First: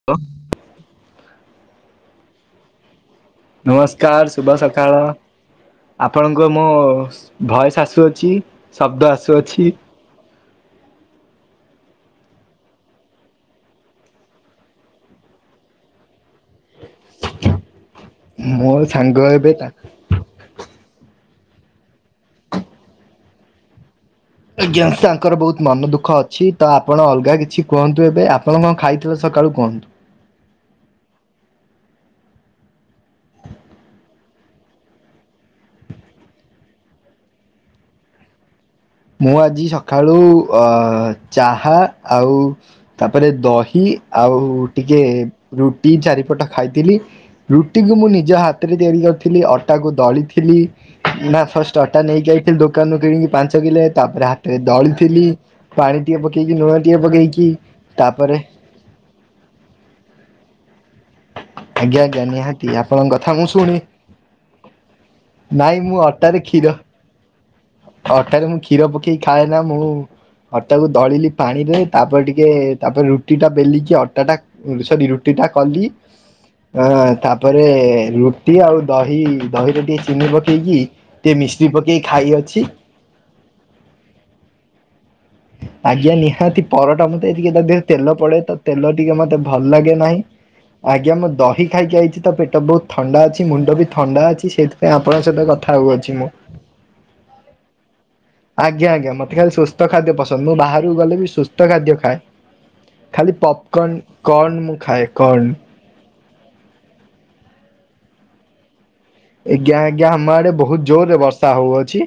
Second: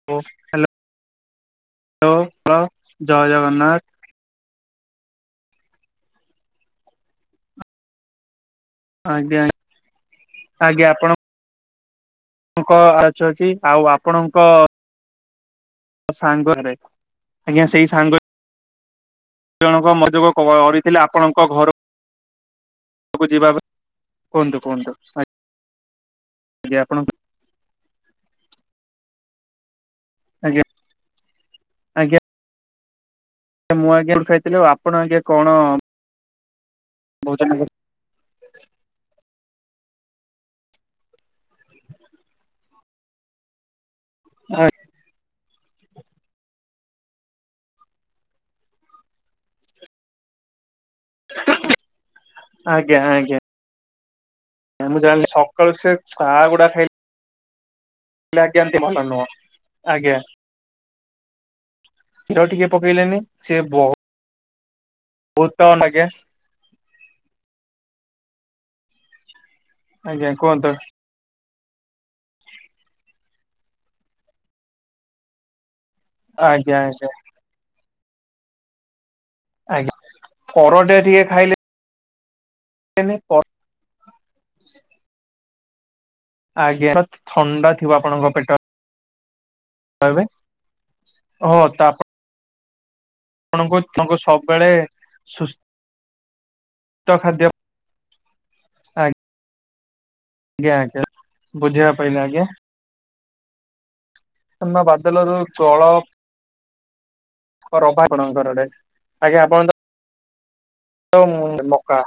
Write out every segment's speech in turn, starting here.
Hello ଜୟ ଜୟ ଜୟ ଜଗନ୍ନାଥ। [unintelligible] କାର୍ ଶୁଭ ସକାଳ ଆପଣଙ୍କୁ ମୋ ଭଏସ୍ ଆସୁ ଅଛି। ଶବ୍ଦ ଆଜ୍ଞା ଆସୁଅଛି। ଆଜ୍ଞା ଆପଣ ଙ୍କ ଆଚୁ ଅଚି ଆଉ ଆପଣଙ୍କ ସାଙ୍ଗରେ। ଆଜ୍ଞା ସେଇ ସାଙ୍ଗ ମୋ ସାଙ୍ଗ ଏବେ ଜଣଙ୍କ ମଜୋଗ କରିଥିଲେ ଆପଣଙ୍କ ଘରକୁ ଯିବା ପାଇଁ। କୁହନ୍ତୁ ଆଜ୍ଞା କୁହନ୍ତୁ ତାଙ୍କର ବହୁତ ମନ ଦୁଃଖ ଅଛି ତ ଆପଣ ଅଲଗା କିଛି କୁହନ୍ତୁ ଏବେ ଆପଣ କଣ ଖାଇଥିଲେ ସକାଳୁ କୁହନ୍ତୁ? ଆଜ୍ଞା। ଆଜ୍ଞା ମୁଁ ଆଜ୍ଞା ଉ ଖାଇଥିଲି ଆପଣ ଆଜ୍ଞା କଣ ମୋ ଜାଣିବାରେ ମୁଁ ଆଜି ସକାଳୁ ଅ ଚାହା ଆଉ ତାପରେ ଦହି ଆଉ ଟିକେ ରୁଟି ଚାରିପଟ ଖାଇଥିଲି। ରୁଟିକୁ ମୁଁ ନିଜ ହାତରେ ତିଆରି କରିଥିଲି ଅଟାକୁ ଦଳିଥିଲି। ନା ଫାଷ୍ଟ ଅଟା ନେଇକି ଆଇଥିଲି ଦୋକାନ୍ ଆଜ୍ଞା ରୁ କିଣିକି ଆଜ୍ଞା ପାଞ୍ଚ କିଲୋ ତାପରେ ହା ମୁଁ ଦଳିଥିଲି ଜାଣିଲି ସକାଳୁ ସେ ପାଣି ଟିକେ ଚା ପକେଇକି ଲୁଣ ଟିକେ ପକେଇକି ତାପରେ କେମିତି ଭଲ ନୁହଁ। ଆଜ୍ଞା ଆଜ୍ଞା କ୍ଷୀର ନିହାତି ଟିକେ ଆପଣଙ୍କ ପକେଇଲେନି କଥା ମୁଁ ସେ ଶୁଣି ବୋ ନାଇଁ ମୁଁ ଅଟାରେ କ୍ଷୀର ଅଟାରେ ମୁଁ କ୍ଷୀର ପକେଇକି ଖାଏ ନା ମୁଁ ଆଜ୍ଞା କୁହନ୍ତୁ ଅଟାକୁ ଦଳିଲି। ପାଣିରେ ତାପରେ ଟିକେ ତାପରେ ରୁଟି ଟା ବେଲିଚି ଅଟା ଟା ସରି ରୁଟି ଟା କଲି। ଆଜ୍ଞା ଆଜ୍ଞା ଅଁ ତାପରେ ରୁଟି ଆଉ ଦହି ଦହିରେ ଆଜ୍ଞା ଟିକେ ଚିନି ପକେଇକି ପରଟା ଟିକେ ମିସ୍ତ୍ରୀ ପକେଇକି ଖାଇ ଅଛି। ମେନ୍ ପ ଆଜ୍ଞା ନିହାତି ପରଟା ମତେ ଟିକେ ତା ଥଣ୍ଡା ଦେହରେ ଥିବ ତେଲ ଆପଣଙ୍କ ପଡେ ପେଟ ତ। ତେଲ ଟିକେ ମତେ ଭଲ ଲାଗେ ନାହିଁ ଏବେ ଆଜ୍ଞା ମୁଁ ଓ ଦହି ତ ଖାଇକି ଆଇଛି ତ ପେଟ ବହୁତ ଥଣ୍ଡା ଅଛି। ଆପଣଙ୍କୁ ମୁଣ୍ଡ ବି ଆପଣଙ୍କୁ ଥଣ୍ଡା ଅଛି ସବୁବେଳେ ସେଇଥିପାଇଁ ଆପଣଙ୍କ ସହିତ ସୁସ୍ଥ କଥା ହଉଅଛି ମୁଁ। ଖାଦ୍ୟ ଆଜ୍ଞା ଆଜ୍ଞା ମତେ ଖାଲି ସୁସ୍ଥ ଖାଦ୍ୟ ପସନ୍ଦ ମୁଁ ଆଜ୍ଞା ବାହାରକୁ ଆଜ୍ଞା। ଗଲେ ବି ସୁସ୍ଥ ବୁଝିବା ଖାଦ୍ୟ ଖାଏ। ପାଇଲା ଆଜ୍ଞା ଖାଲି ପପ୍ କନ୍ କନ୍ ମୁଁ ଖାଏ କନ୍। ତଳ। କ ରମ୍ଭା କଣ ଙ୍କର ଡେଟ୍। ଏଜ୍ଞା ଜ୍ଞା ଆମ ଆଡେ ବହୁତ ଜୋରରେ ତ ବର୍ଷା ମକା ହୋଉଅଛି।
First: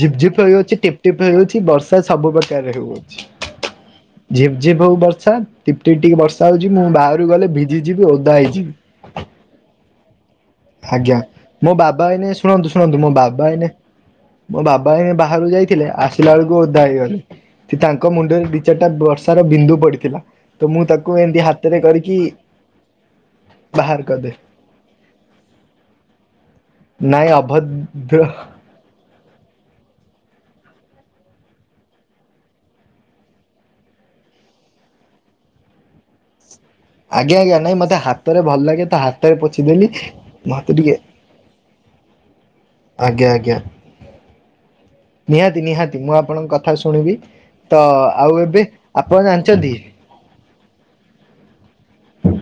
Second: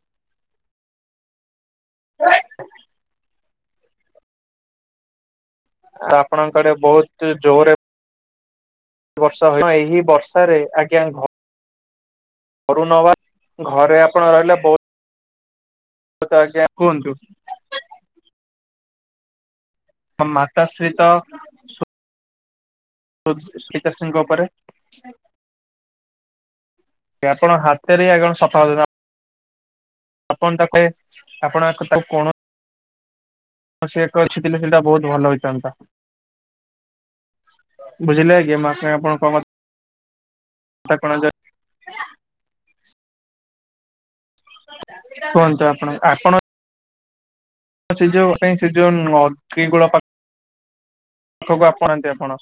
ଝିପ୍ ଝିପ୍ ହେଉଅଛି ଟିପ୍ ଟିପ୍ ହେଉଅଛି ବର୍ଷା ସବୁ ପ୍ରକାର ହେଉଅଛି। ଝିପ୍ ଝିପ୍ ହୋଉ ବର୍ଷା। ଟିପ୍ ଟିପ୍ ଟିକେ ବର୍ଷା ଆପଣଙ୍କଆଡେ ହୋଉଚି ମୁଁ ବାହାରୁ ଗଲେ ଭିଜିଯିବି ଓଦା ହେଇଯିବି। ହଁ ଏହି ବର୍ଷରେ ଆଜ୍ଞା ଘ ମୋ ବାବା ଏଇନେ ଶୁଣନ୍ତୁ ଶୁଣନ୍ତୁ ମୋ ବାବାଏଇନେ ଘରେ ଆପଣ ରହିଲେ ମୋ ବାବା ଏଇନେ ବାହାରୁ ଯାଇ ଥିଲେ ଆସିଲା ବହୁତ ବେଳକୁ ଆଜ୍ଞା ଓଦା କୁହନ୍ତୁ ହେଇଗଲେ ତାଙ୍କ ମୁଣ୍ଡରେ ଦି ଚାରିଟା ବର୍ଷାର ବିନ୍ଦୁ ପଡିଛି। ଥିଲା ତ ମୁଁ ତାକୁ ଏମିତି ହାତରେ କରିକି ତ ବାହାର ସ୍ପିତାସ୍ପିଙ୍କ କରିଦେଲି ଉପରେ। ନାଇଁ କି ଆପଣ ହାତ ରେ ଏଆ ଅଭଦ୍ର କଣ ସଫା ଆପଣ ତା କେ ଆପଣ ଆକୁ ତାକୁ କଣ? ହ ସେ କରିଛିଥିଲେ ସେଇଟା ବହୁତ ଭଲ ହେଇଥାନ୍ତା। ଆଜ୍ଞା ଆଜ୍ଞା ନାଇଁ ମତେ ବୁଝିଲେ ହାତରେ ଆଜ୍ଞା ଭଲ ମୁଁ ଲାଗେ ତ ଆପଣ ଆପଣଙ୍କ ହାତରେ ପୋଛିଦେଲି। ମତେ କଥା ଟିକେ କଣ ଆଜ୍ଞା ଆଜ୍ଞା କୁହନ୍ତୁ ନିହାତି ଆପଣ ନିହାତି ମୁଁ ଆପଣ ଆପଣଙ୍କ କଥାକୁ ଶୁଣିବି। ତ ଆଉ ଏବେ ଆପଣ ଜାଣିଛନ୍ତି? ସକୁୁ ଆପଣନ୍ତି ଆପଣ?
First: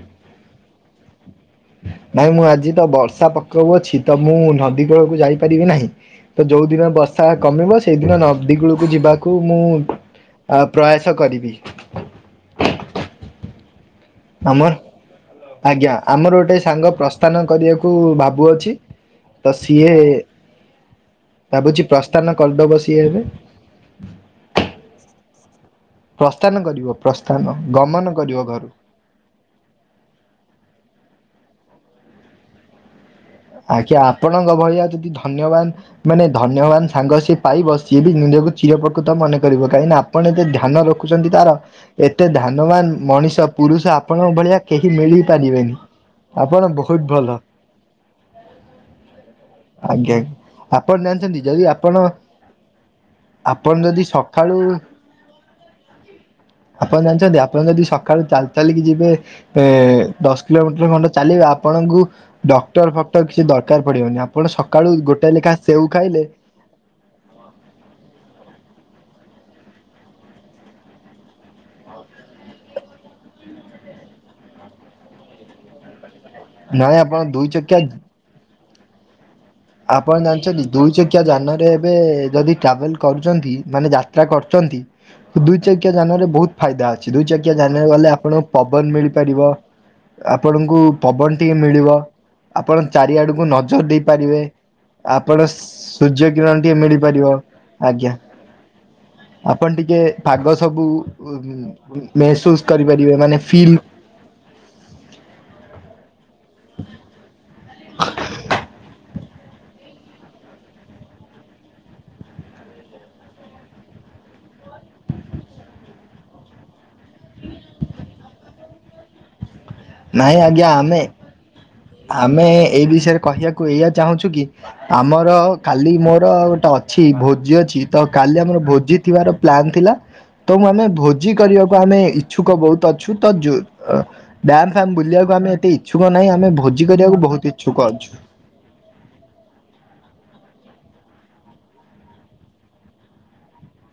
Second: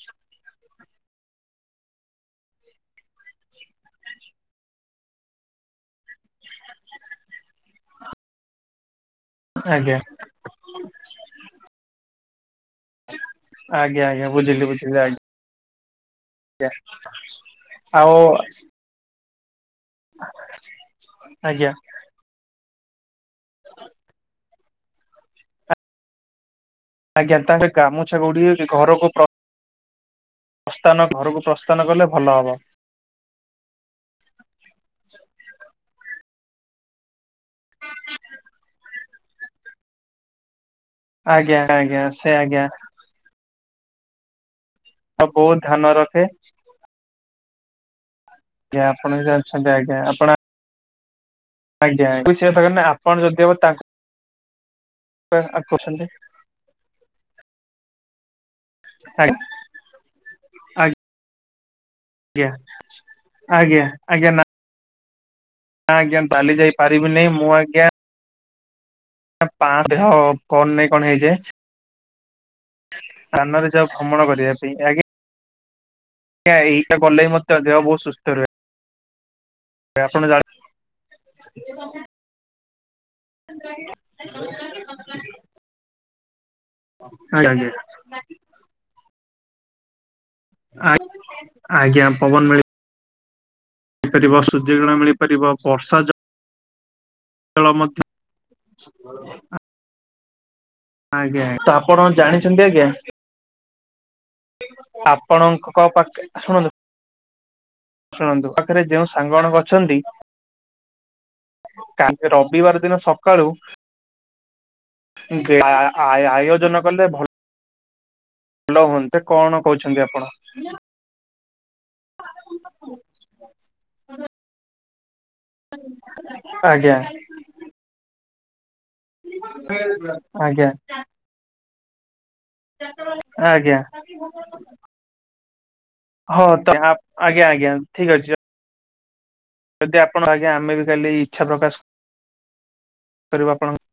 ନାଇଁ ମୁଁ ଆଜି ତ ବର୍ଷା ପକାବ ଅଛି ତ ମୁଁ ନଦୀ କୂଳକୁ ଯାଇପାରିବି ନାହିଁ। ତ ଯୋଉ ଦିନ ବର୍ଷା କମିବ ସେଇଦିନ ନଦୀଗୁଳକୁ ଯିବା। କୁ ମୁଁ ଆଜ୍ଞା ପ୍ରୟାସ କରିବି। ଆଜ୍ଞା ଆଜ୍ଞା। ବୁଝିଲି ଆମର ବୁଝିଲି ଆଜ୍ଞା ଆଜ୍ଞା ଆମର ଗୋଟେ ସାଙ୍ଗ ପ୍ରସ୍ଥାନ କରିବାକୁ ଆଉ ଭାବୁଅଛି। ତ ସିଏ ଭାବୁଛି ପ୍ରସ୍ଥାନ କରିଦବ ସିଏ ଏବେ ହ ପ୍ରସ୍ଥାନ କରିବ। ଆଜ୍ଞା ପ୍ରସ୍ଥାନ ତାଙ୍କ ଗମନ ଗାମୁଛା କରିବ ଗୁଡି ଘରୁ। ଘରକୁ ପ୍ରସ୍ଥାନ ଘରକୁ ପ୍ରସ୍ଥାନ କଲେ ଭଲ ହବ। ଆଜ୍ଞା ଆପଣଙ୍କ ଭଳିଆ ଯଦି ଧନ୍ୟବାଦ। ମାନେ ଧନ୍ୟବାନ ସାଙ୍ଗ ସିଏ ପାଇବ ସିଏ ବି ନିଜକୁ ଚିର ପ୍ରକୃତ ମନେ କରିବ କାହିକି ଆପଣ ଏତେ ଧ୍ୟାନ ରଖ। ଖଛନ୍ତି ତାର ଆଜ୍ଞା ଆଜ୍ଞା ଏତେ ସେ ଆଜ୍ଞା ଧାନବାନ ମଣିଷ ପୁରୁଷ ଆପଣଙ୍କ ଭଳିଆ। କେହି ମଳି ଆଉ ବହୁତ ପାରିବେନି ଧ୍ୟାନ ରଖେ ଆପଣ ବହୁତ ଭଲ ହ ଆଜ୍ଞା ଆପଣ ଯ ଅଛନ୍ତି ଆଜ୍ଞା ଆପଣ? ଆପଣ ଜାଣିଛନ୍ତି ଯଦି ଆପଣ ଆଜ୍ଞା ସେ କଥା ଆପଣ ଆପଣ ଯଦି ସକାଳୁ। ଆଗ କରଛନ୍ତି। ଆପଣ ଜାଣିଛନ୍ତି ଆପଣ ଯଦି ସକାଳୁ ଚାଲି ଚାଲିକି ଯିବେ ଆଜ୍ଞା ଦଶ କିଲୋମିଟର ଖଣ୍ଡେ ଚାଲିବା ଆପଣଙ୍କୁ [inaudible] ଫକ୍ଟର ଫକ୍ଟର କିଛି ଦରକାର ଆଜ୍ଞା ପଡ଼ିବନିପଣ ସକାଳୁ ଗୋଟାଏ ଲେଖା। ସେଉ ହ ଆଜ୍ଞା ଖାଇଲେ ଡଲି ଯାଇ ପାରିବିନି ମୁଁ ଆଜ୍ଞା ପାଞ୍ଚ ହ କଣ ନାଇଁ କଣ ହେଇଛେ। କାନରେ ଯାଉ ଭ୍ରମଣ କରିବା ପାଇଁ ଆଜ୍ଞା। ଏ ନାଇଁ ଏଇଟା ଆପଣ ଗଲେ ଦୁଇ ମତେ ଦେହ ଚକିଆ ବହୁତ ସୁସ୍ଥ ରୁହେ। ଆପଣ ଜାଣିଛନ୍ତି ଦୁଇ ଚକିଆ ଯାନରେ ଏବେ ଯଦି ଟ୍ରାଭେଲ କରୁଛନ୍ତି ମାନେ ଯାତ୍ରା କରୁଛନ୍ତି ଦୁିଚକି ଯାନରେ ବହୁତ। ଫାଇଦା ଅଛି ଦୁଇ ଆଜ୍ଞା ଚକି ଜାଣିବାକୁ ଗଲେ ଆପଣଙ୍କୁ ପବନ ମିଳିପାରିବ। ଆପଣଙ୍କୁ ଆଜ୍ଞା ପବନ ଟିକେ ମିଳିବ ଆଜ୍ଞା ପବନ ଆପଣ ଚାରିଆଡକୁ ନଜର ଦେଇ ମିଳିପାରିବ ପାରିବେ। ସୂର୍ଯ୍ୟକିରଣ ମିଳିପାରିବ ଆପଣ ବର୍ଷା ସୂର୍ଯ୍ୟ କିରଣ ଟିକେ ମିଳିପାରିବ? ଜଳ ମଧ୍ୟ ଆଜ୍ଞା ଆପଣ ଟିକେ ପାଗ ସବୁ ଆଜ୍ଞା ତ ଆପଣ ଜାଣିଛନ୍ତି ମେହସୁସ ଆଜ୍ଞା କରିପାରିବେ ମାନେ ଫିଲ୍। ଆପଣଙ୍କ ପାଖ ଶୁଣନ୍ତୁ ଶୁଣନ୍ତୁ ପାଖରେ ଯେଉଁ। ସାଙ୍ଗ ଜଣକ ଅଛନ୍ତି? କାଲି ରବିବାର ଦିନ ସକାଳୁ ଆୟୋଜନ କଲେ ଭଲ। ଭଲ ହୁଅନ୍ତେ କଣ କହୁଛନ୍ତି ଆପଣ? ନାହିଁ ଆଜ୍ଞା ଆମେ ଆମେ ଏଇ ବିଷୟରେ କହିବାକୁ ଏଇଆ ଚାହୁଁଛୁ କି ଆମର କାଲି ମୋର ଗୋଟେ ଆଜ୍ଞା ଅଛି ଭୋଜି ଅଛି ତ କାଲି ଆମର ଭୋଜି। ଥିବାର ସ୍ୱପ୍ନ ଥିଲା ତ ଆଜ୍ଞା ଆମେ ଭୋଜି କରିବାକୁ ଆମେ। ଇଛୁକ ବହୁତ ଅଛୁ ତଡ ଆଜ୍ଞା ଫ ବୁଲିବାକୁ ଆମେ ଏତେ ଇଛୁକ ନାହିଁ ହଁ ଆମେ। ତ ଆ କରିବାକୁ ଆଜ୍ଞା ବହୁତ ଆଜ୍ଞା ଇଚ୍ଛୁକ ଠିକ୍ ଅଛୁ। ଅଛି ଯଦି ଆପଣ ଆଜ୍ଞା ଆମେ ବି କାଲି ଇଚ୍ଛା ପ୍ରକାଶ କରିବା ଆପଣଙ୍କ।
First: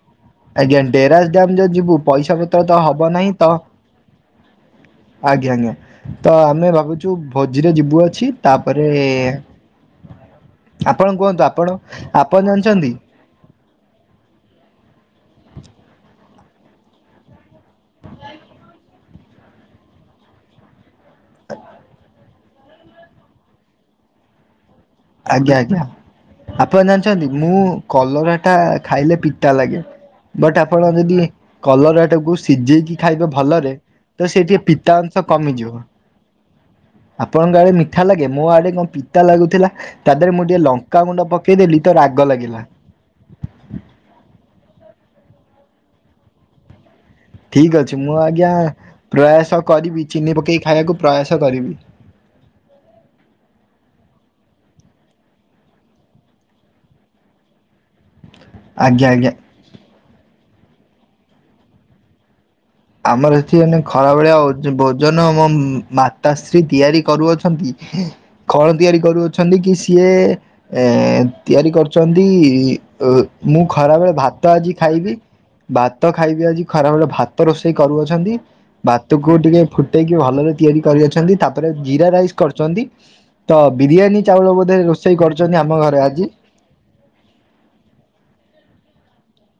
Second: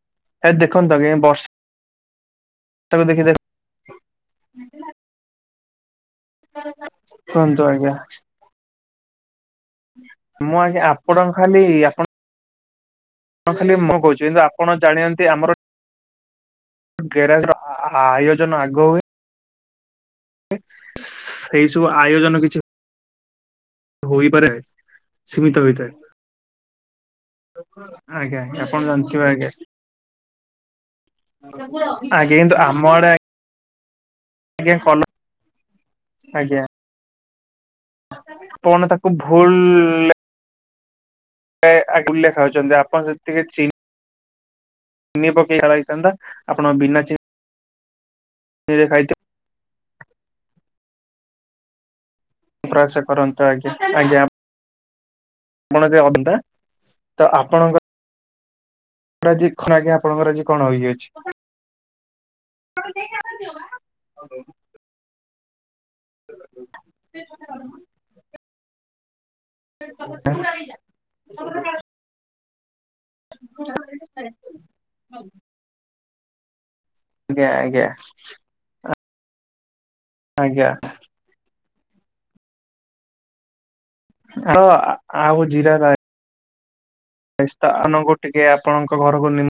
ଆଜ୍ଞା ଦେଖନ୍ତୁ ଡେରାଡ୍ରାମ ବର୍ଷାକୁ ଯଦି ଯିବୁ ପଇସା ପତ୍ର ତ ହବ ଦେଖି ନାହିଁ ତ ଆଜ୍ଞା ଆଜ୍ଞା ତ ଆମେ ଭାବୁଛୁ ଦେଖନ୍ତୁ ଭୋଜିରେ ଆଜ୍ଞା ଯିବୁ ଅଛି? ତାପରେ ମୁଁ ଆଜ୍ଞା ଆପଣ କୁହନ୍ତୁ ଆପଣ ଆପଣ ଜାଣିଛନ୍ତି? ହଣ ଖାଲି ମୁଁ କହୁଛି କିନ୍ତୁ ଆପଣ ଜାଣନ୍ତି ଆମର ଗେରାଜର ଆ ଆ ଆୟୋଜନ ଆଗ ହୁଏ। ସେଇ ସବୁ ଆୟୋଜନ କି ହୋଇପାରେ ଆଜ୍ଞା ସୀମିତ ଆଜ୍ଞା। ହୋଇଥାଏ। ଆପଣ ଜାଣିଛନ୍ତି ମୁଁ କଲରା ଆଜ୍ଞା ଟା ଆଜ୍ଞା ଆପଣ ଖାଇଲେ ଜାଣିଥିବେ ଆଜ୍ଞା ପିତାା ଲାଗେ। ବଟ୍ ଆପଣ ଯଦି କଲରା ଆଜ୍ଞା ଟାକୁ କିନ୍ତୁ ଆମ ସିଝେଇକି ଆଡେ ଖାଇବେ ଭଲରେ। ତ ସେ ଟିକେ ଆଜ୍ଞା ପିତା କଲ ଅଂଶ କମିଯିବ। ଆଜ୍ଞା। ଆପଣଙ୍କ ଆଡେ ମିଠା ଲାଗେ ମୋ ଆଡେ ଆପଣ କଣ ତାକୁ ପିତା ଭୁଲ ଲାଗୁଥିଲା ତା ଦେହରେ ମୁଁ ଟିକେ ଲଙ୍କାାଗୁଣ୍ଡ ପ ଲେ ପକେଇଦେଲି ତ ରାଗ ଲାଗିଲା। ଲେଖାଉଛନ୍ତି ଆପଣ ଯଦି ଟିକେ ଚି ଚିନି ପକେଇ ହେଇଥାନ୍ତା [unintelligible] ଆପଣ ବିନା ଚି ଠିକ ଅଛି ମୁଁ ଆଜ୍ଞା ପ୍ରୟାସ କରିବି ଚିନି ପକେଇି ଖାଇବାକୁ ପ୍ରୟାସ କରିବି। ପ୍ରୟାସ କରନ୍ତୁ ଆଜ୍ଞା ଆଜ୍ଞା। ଆପଣ ଯେ ଅନ୍ଧା ତ ଆପଣଙ୍କ ଆଜ୍ଞା ଆଜ୍ଞା। [unintelligible] ଆଜ୍ଞ ଆପଣଙ୍କର ଆଜି କଣ ହେଇକି ଅଛି। ଆମର ଏଠି ମାନେ ଖରା ଭଳିଆ ହଉ। ଭୋଜନ ମୋ ମାତାଶ୍ରୀ ତିଆରି କରୁଅଛନ୍ତି କଣ ତିଆରି କରୁଅଛ ଅଛନ୍ତି କି ସିଏ ଏଁ ତିଆରି କରିଛନ୍ତି। ଓଃ ମୁଁ ଖରାବେଳେ ଭାତ ଆଜି ଖାଇବି ଭାତ ଖାଇବି ଆଜି ଖରାବେଳେ ଭାତ ଆଜ୍ଞା ରୋଷେଇ ଆଜ୍ଞା କରୁଅଛନ୍ତି। ଭାତକୁ ଟିକେ ଫୁଟେଇକି ଭଲରେ ଆଜ୍ଞା ତିଆରି କରୁଅଛନ୍ତି ତାପରେ ଜିରା ରାଇସ କରୁଛନ୍ତି। ତ ବିରିୟାନୀ ଚାଉଳ ଆଉ ବୋଧେ ରୋଷେଇ କରୁଛନ୍ତି ଆମ ଘରେ ଆଜି ଏ ସ୍ଥାନକୁ ଟିକେ ଆପଣଙ୍କ ଘରକୁ ନି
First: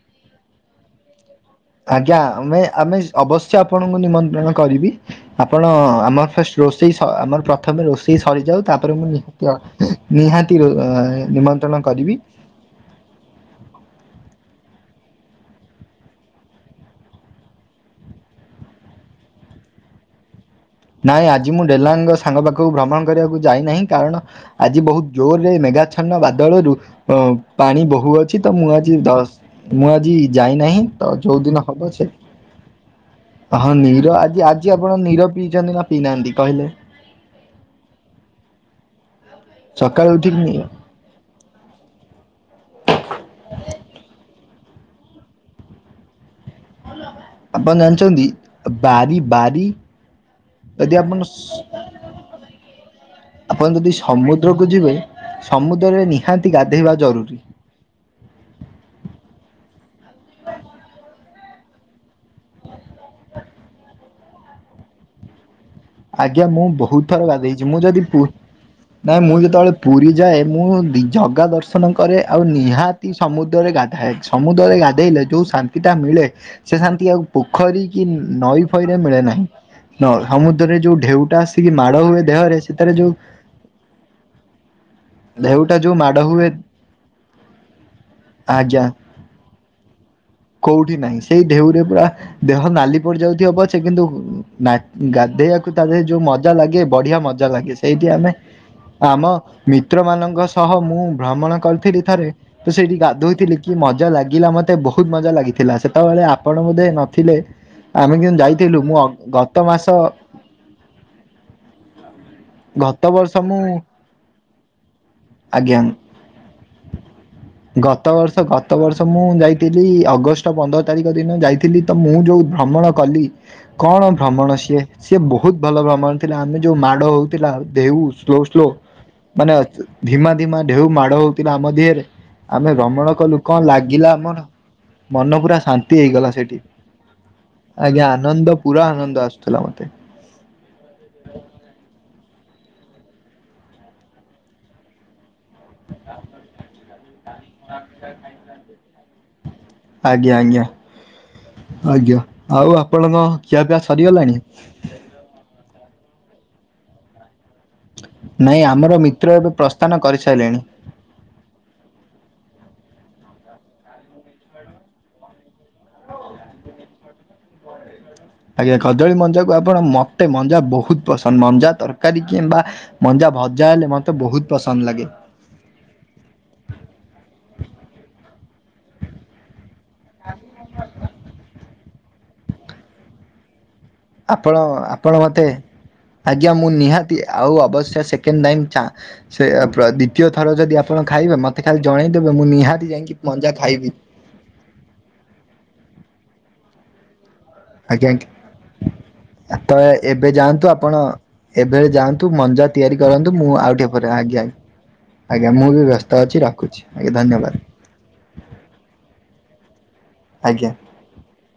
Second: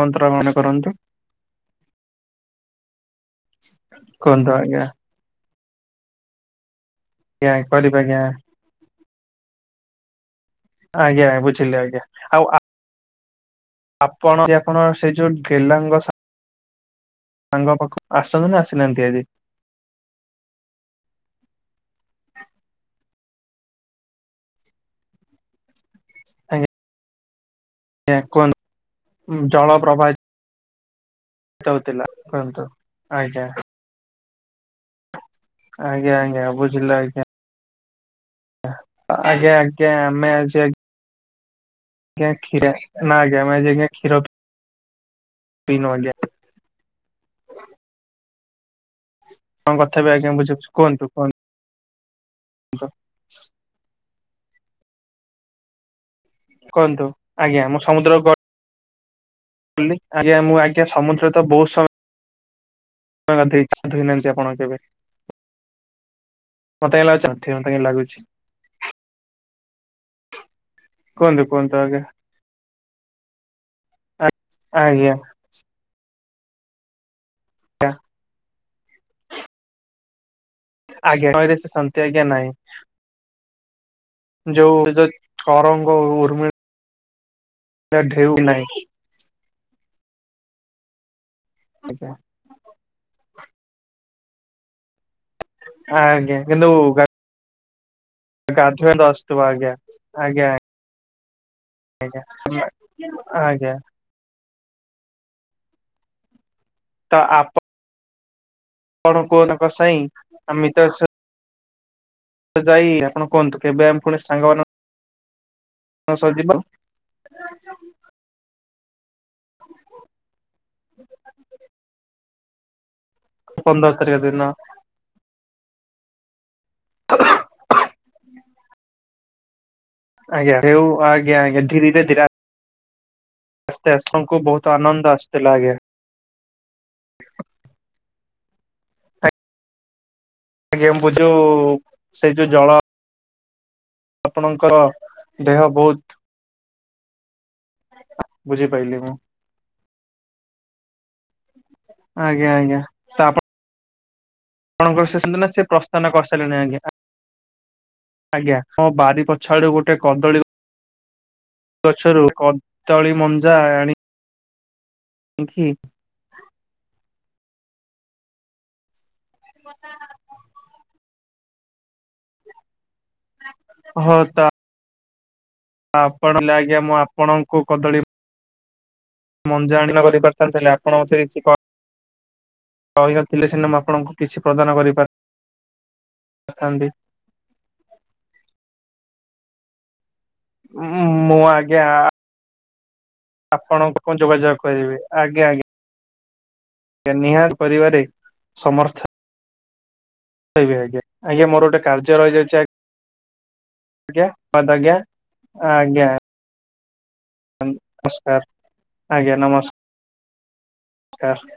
ମନ୍ତ୍ର ଗଣ କରନ୍ତୁ। ଆଜ୍ଞା ଆମେ ଆମେ ଅବଶ୍ୟ ଆପଣଙ୍କୁ କୁହନ୍ତୁ ନିମନ୍ତ୍ରଣ ଆଜ୍ଞା କରିବି ଆପଣ ଆମର ଫଷ୍ଟ ରୋଷେଇ ସ ଆମର ଆଜ୍ଞା ପ୍ରଥମେ କରିବି ଆଜ୍ଞା ରୋଷେଇ ସରିଯାଉ ତାପରେ ମୁଁ ନିହାତି ନିହାତି ଆଜ୍ଞା ବୁଝିଲି ନିମନ୍ତ୍ରଣ ଆଜ୍ଞା କରିବି। ଆଉ ଆପଣ ଯ ଆପଣ ସେଇ ଯୋଉ ଠେଲାଙ୍ଗ ସା ସାଙ୍ଗ ପାଖକୁ ଆସନ୍ତୁ ନା ଆସିନାହାନ୍ତି ଆଜି। ନାଇଁ ଆଜି ମୁଁ ଡେଲାଙ୍କ ସାଙ୍ଗ ପାଖକୁ ଭ୍ରମଣ କରିବାକୁ ଯାଇନାହିଁ କାରଣ ଆଜି ବହୁତ ଜୋରରେ ମେଘା ମେଘାଛିନ୍ନ ବାଦଳରୁ ଆଜ୍ଞା ପାଣି ବହୁ ଅଛି ତ କୁହନ୍ତୁ ମୁଁ ଆଜି ଦ ଜଳ ମୁଁ ଆଜି ପ୍ରବାହିତ ଯାଇନାହିଁ ତ ଯୋଉ ଦିନ ହବ ହଉଥିଲା ସେ କୁହନ୍ତୁ। ଆଜ୍ଞା ହଁ ନିର ଆଜି ଆଜି ଆପଣ ନିର ପିଇଛନ୍ତି ନା ଆଜ୍ଞା ପିଇନାହାନ୍ତି ଆଜ୍ଞା କହିଲେ। ବୁଝିଲି ଆଜ୍ଞା ଆଜ୍ଞା ଆଜ୍ଞା ସକାଳୁ ଆମେ ଉଠିକି ନି ଆଜି ଆଜ୍ଞା କ୍ଷୀରା ନାଁ ଆଜ୍ଞା ଆମେ ଆଜ୍ଞା କ୍ଷୀର ପି ପିଇନୁ ଆଜ୍ଞା। ଆପଣ ଜାଣିଛନ୍ତି ବାରି ବାରି ଆପଣଙ୍କ କଥା ବି ଆଜ୍ଞା ବୁଝୁଛୁ ଯଦି କୁହନ୍ତୁ ଆପଣ କୁହନ୍ତୁ ସ ଆପଣ ଯଦି ସମୁଦ୍ରକୁ ଯିବେ ସମୁଦ୍ରରେ ନି କୁହନ୍ତୁ ଆଜ୍ଞା ମୁଁ ସମୁଦ୍ରକୁ ଗ ଲି ଆଜ୍ଞା ମୁଁ ଆଜ୍ଞା ସମୁଦ୍ର ତ ବୋହୁତ ସମ ୟ ଗାଧେଇଛି ଗାଧେଇ ନାହାନ୍ତି ଆପଣ କେବେ। ଆଜ୍ଞା ମୁଁ ମତେ ବୋହୁତ କାଇଁ ଲାଗୁଛି ଥର ନଥିବେ ଗାଧେଇଚି ମତେ ମୁଁ କାଇଁ ଯଦି ଲାଗୁଛି ପୁ ନାହିଁ ମୁଁ ଯେତବଳେ ପୁରୀ ଯାଏ ମୁଁ ଦି କୁହନ୍ତୁ ଜଗା କୁହନ୍ତୁ ଦର୍ଶନ ଆଜ୍ଞା କରେ। ଆଉ ନିହାତି ସମୁଦ୍ରରେ ଗାଧାଏ ସମୁଦ୍ରରେ ଆଜ୍ଞା ଗାଧେଇଲେ ଯୋଉ ଶାନ୍ ତିଟା ମିଳେ ସେ ଶାନ୍ତି ଆଉ ପୋଖରୀ ଆଜ୍ଞା କି ନଈ ଫଇରେ ମିଳେ ନାହିଁ ନ ସମୁ ଯୋଉ ଆଜ୍ଞା ଢେଉଟା ନଈରେ ସେ ଆସିକି ମାଡ ଶାନ୍ତି ହୁଏ ଆଜ୍ଞା ନାହିଁ ଦେହରେ ସେତେବେଳେ ଯୋଉ ଯୋଉ ଯୋଉ ଢେଉଟା ଯୋଉ ତରଙ୍ଗ ମାଡ ହୁଏ ଉର୍ମିଳ ଢେଉ ନାହିଁ ଆଜ୍ଞା କୋଉଠି ନାହିଁ ସେଇ ଢେଉରେ ପୁରା ଆଜ୍ଞା ଦେହ ନାଲି ପଡିଯାଉଥିବ ପଛେ କିନ୍ତୁ ଉଁ ନା ଉଁ ଗାଧେଇବା କୁ ତା ଧିଏରେ ଯୋଉ ଆଜ୍ଞା ମଜା କିନ୍ତୁ ଲାଗେ ବଢିଆ ମଜା ଲାଗେ ସେଇଠି ଆମେ ଗାଧୁଆ ତ ଆମ ଆସୁଥିବ ଆଜ୍ଞା ମିତ୍ରମାନଙ୍କ ଆଜ୍ଞା ସହ ମୁଁ ଭ୍ରମଣ କରି ଥିଲି ଆଜ୍ଞା ଥରେ ତୁ ସେଇଠି ଗାଧୋଇଥିଲି ଆଜ୍ଞା କି ମଜା ଲାଗିଲା ମ ତେ ବୋହୁତ ମଜା ଲାଗିଥିଲା ସେତବେଳେ ଆପଣ ବୋଧେ ତ ନଥିଲେ ଆମେ କିନ୍ତୁ ଯାଇ ଥିଲୁ ମୁଁ ଅ ଆପଣ ଉଁ କୁହନ୍ତୁ ଗତ ତାଙ୍କ ମାସ ସାଇଁ ଆମେ ତ ସ [inaudible] ତ ଯାଇ ଆପଣ ବର୍ଷ ମୁଁ କୁହନ୍ତୁ କେବେ ଆମେ ଫୁଣି ସାଙ୍ଗମାନ ଆଜ୍ଞା ଉଁ ହଁ ସରଯିବ। ଗତ ବର୍ଷ ଗ ତ ବର୍ଷ ମୁଁ ଯାଇଥିଲି ଅଗଷ୍ଟ ପନ୍ଦର ତାରିଖ ଦିନ ମୁଁ ଯାଇଥିଲି ତ ମୁଁ ଯୋଉ ଭ୍ରମଣ କଲି ପନ୍ଦର କଣ ତାରିଖ ଦିନ ଭ୍ରମଣ ସିଏ ସିଏ ବୋହୁତ ଭଲ ଭ୍ରମଣ ଥିଲା ଆମେ ଯୋଉ ମାଡ ହଉଥିଲା ଦେଉ ସ୍ଲୋ ସ୍ଲୋ ମାନେ ତି ଧିମା ଆଜ୍ଞା ଧିମା ହେଉ ଢେଉ ମାଡ ଆଜ୍ଞା ହଉଥିଲା ଆଜ୍ଞା ଆମ ଧୀରେ ଧିଏରେ ଧୀରେ ଆମେ ଭ୍ରମଣ କଲୁ କଁ ଆସ୍ତେ ଲାଗିଲା ଆପଣଙ୍କୁ ଆମର ବହୁତ ଆନନ୍ଦ ମନ ଆସୁଥିଲା ପୁରା ଆଜ୍ଞା। ଶାନ୍ ତି ହେଇଗଲା ସେଠି ଆଜ୍ଞା ଆନନ୍ଦ ପୁରା ଆନନ୍ଦ ଆସୁଥିଲା ମତେ। ଆଜ୍ଞା ମୁଁ ଯୋଉ ସେଇ ଯୋଉ ଜଳ ଆପଣଙ୍କର ଦେହ ବୋହୁତ ବୁଝିପାଇଲି ମୁଁ। ଆଜ୍ଞା ଆଜ୍ଞା ଆଜ୍ଞା ଆଉ ଆଜ୍ଞା ଆପଣଙ୍କ ତ ଖିଆ ପିଆ ସରିଗଲାଣି? ଆପଣଙ୍କର [unintelligible] ସେ ପ୍ରସ୍ତାନ କରିସାଇଲେଣି ଆଜ୍ଞା। ନାଇଁ ଆଜ୍ଞା ମୋ ଆମର ବାରି ମିତ୍ର ଏବେ ପଛ ଆଡୁ ପ୍ରସ୍ଥାନ ଗୋଟେ କଦଳୀ କରିସାରିଲେଣି। ଗଛରୁ କଦଳୀ ମଞ୍ଜା ଆଣି ଇଁକି ଆଜ୍ଞା କଦଳୀ ମଞ୍ଜାକୁ ଆପଣ ମତେ ମଞ୍ଜା ବୋହୁତ ପସନ୍ଦ ମଞ୍ଜା ତରକାରୀ କିମ୍ବା ମଞ୍ଜା ଭଜା ହେଲେ ମତେ ହଁ ତ ବୋହୁତ ପସନ୍ଦ ଲାଗେ। ଆପଣ ଥିଲେ ଆଜ୍ଞା ମୁଁ ଆପଣଙ୍କୁ କଦଳୀ ମଞ୍ଜା ଆଣି [unintelligible] ପାରିଥାନ୍ତି ଆପଣ ମଧ୍ୟ କିଛି କ କହିି ନଥିଲେ ସିନା ମୁଁ ଆପଣଙ୍କୁ କିଛି ଆପଣ ପ୍ରଦାନ ଆପଣ ମତେ ଆଜ୍ଞା ମୁଁ କରିପାରିଥାନ୍ତି। ନିହା ତି ଆଉ ଅବଶ୍ୟ ସେକେଣ୍ଡ ଟାଇମ୍ ଚାଁ ସେ ପ୍ର ଦି ତୀୟ ଥର ଯଦି ଆପଣ ଖାଇବେ ମୁଁ ମତେ ଆଜ୍ଞା ଖାଲି ଜଣେଇଦେବେ ମୁଁ ନିହାତି ଯାଇଁକି ମଞ୍ଜା ଖାଇବି। କ ଯୋଗାଯୋଗ କରିବେ। ଆଜ୍ଞ ଆଜ୍ଞା। ନିହାର କରିବାରେ ସମର୍ଥ। ଆତ ଏ ଏବେ ଯାଆନ୍ତୁ ହେବି ଆପଣ। ଆଜ୍ଞା ଆଜ୍ଞା ମୋର ଗୋଟେ ଏବେ କାର୍ଯ୍ୟ ଯାଆନ୍ତୁ ରହିଯାଉଛି ମଞ୍ଜା ତିଆରି କରନ୍ତୁ ମୁଁ ଆଉଟିକେ ପରେ ଆଜ୍ଞା ଆଜ୍ଞା। କୁହନ୍ତୁ ଆଜ୍ଞା? ଆଜ୍ଞା ମୁଁ ବି ଆଜ୍ଞା ବ୍ୟସ୍ତ ଅଛି ରଖୁଛି ଆଜ୍ଞା ନମସ୍କାର ଧନ୍ୟବାଦ। ଆଜ୍ଞା ନମସ୍କ। ଆଜ୍ଞା। କାଷ୍ଟ।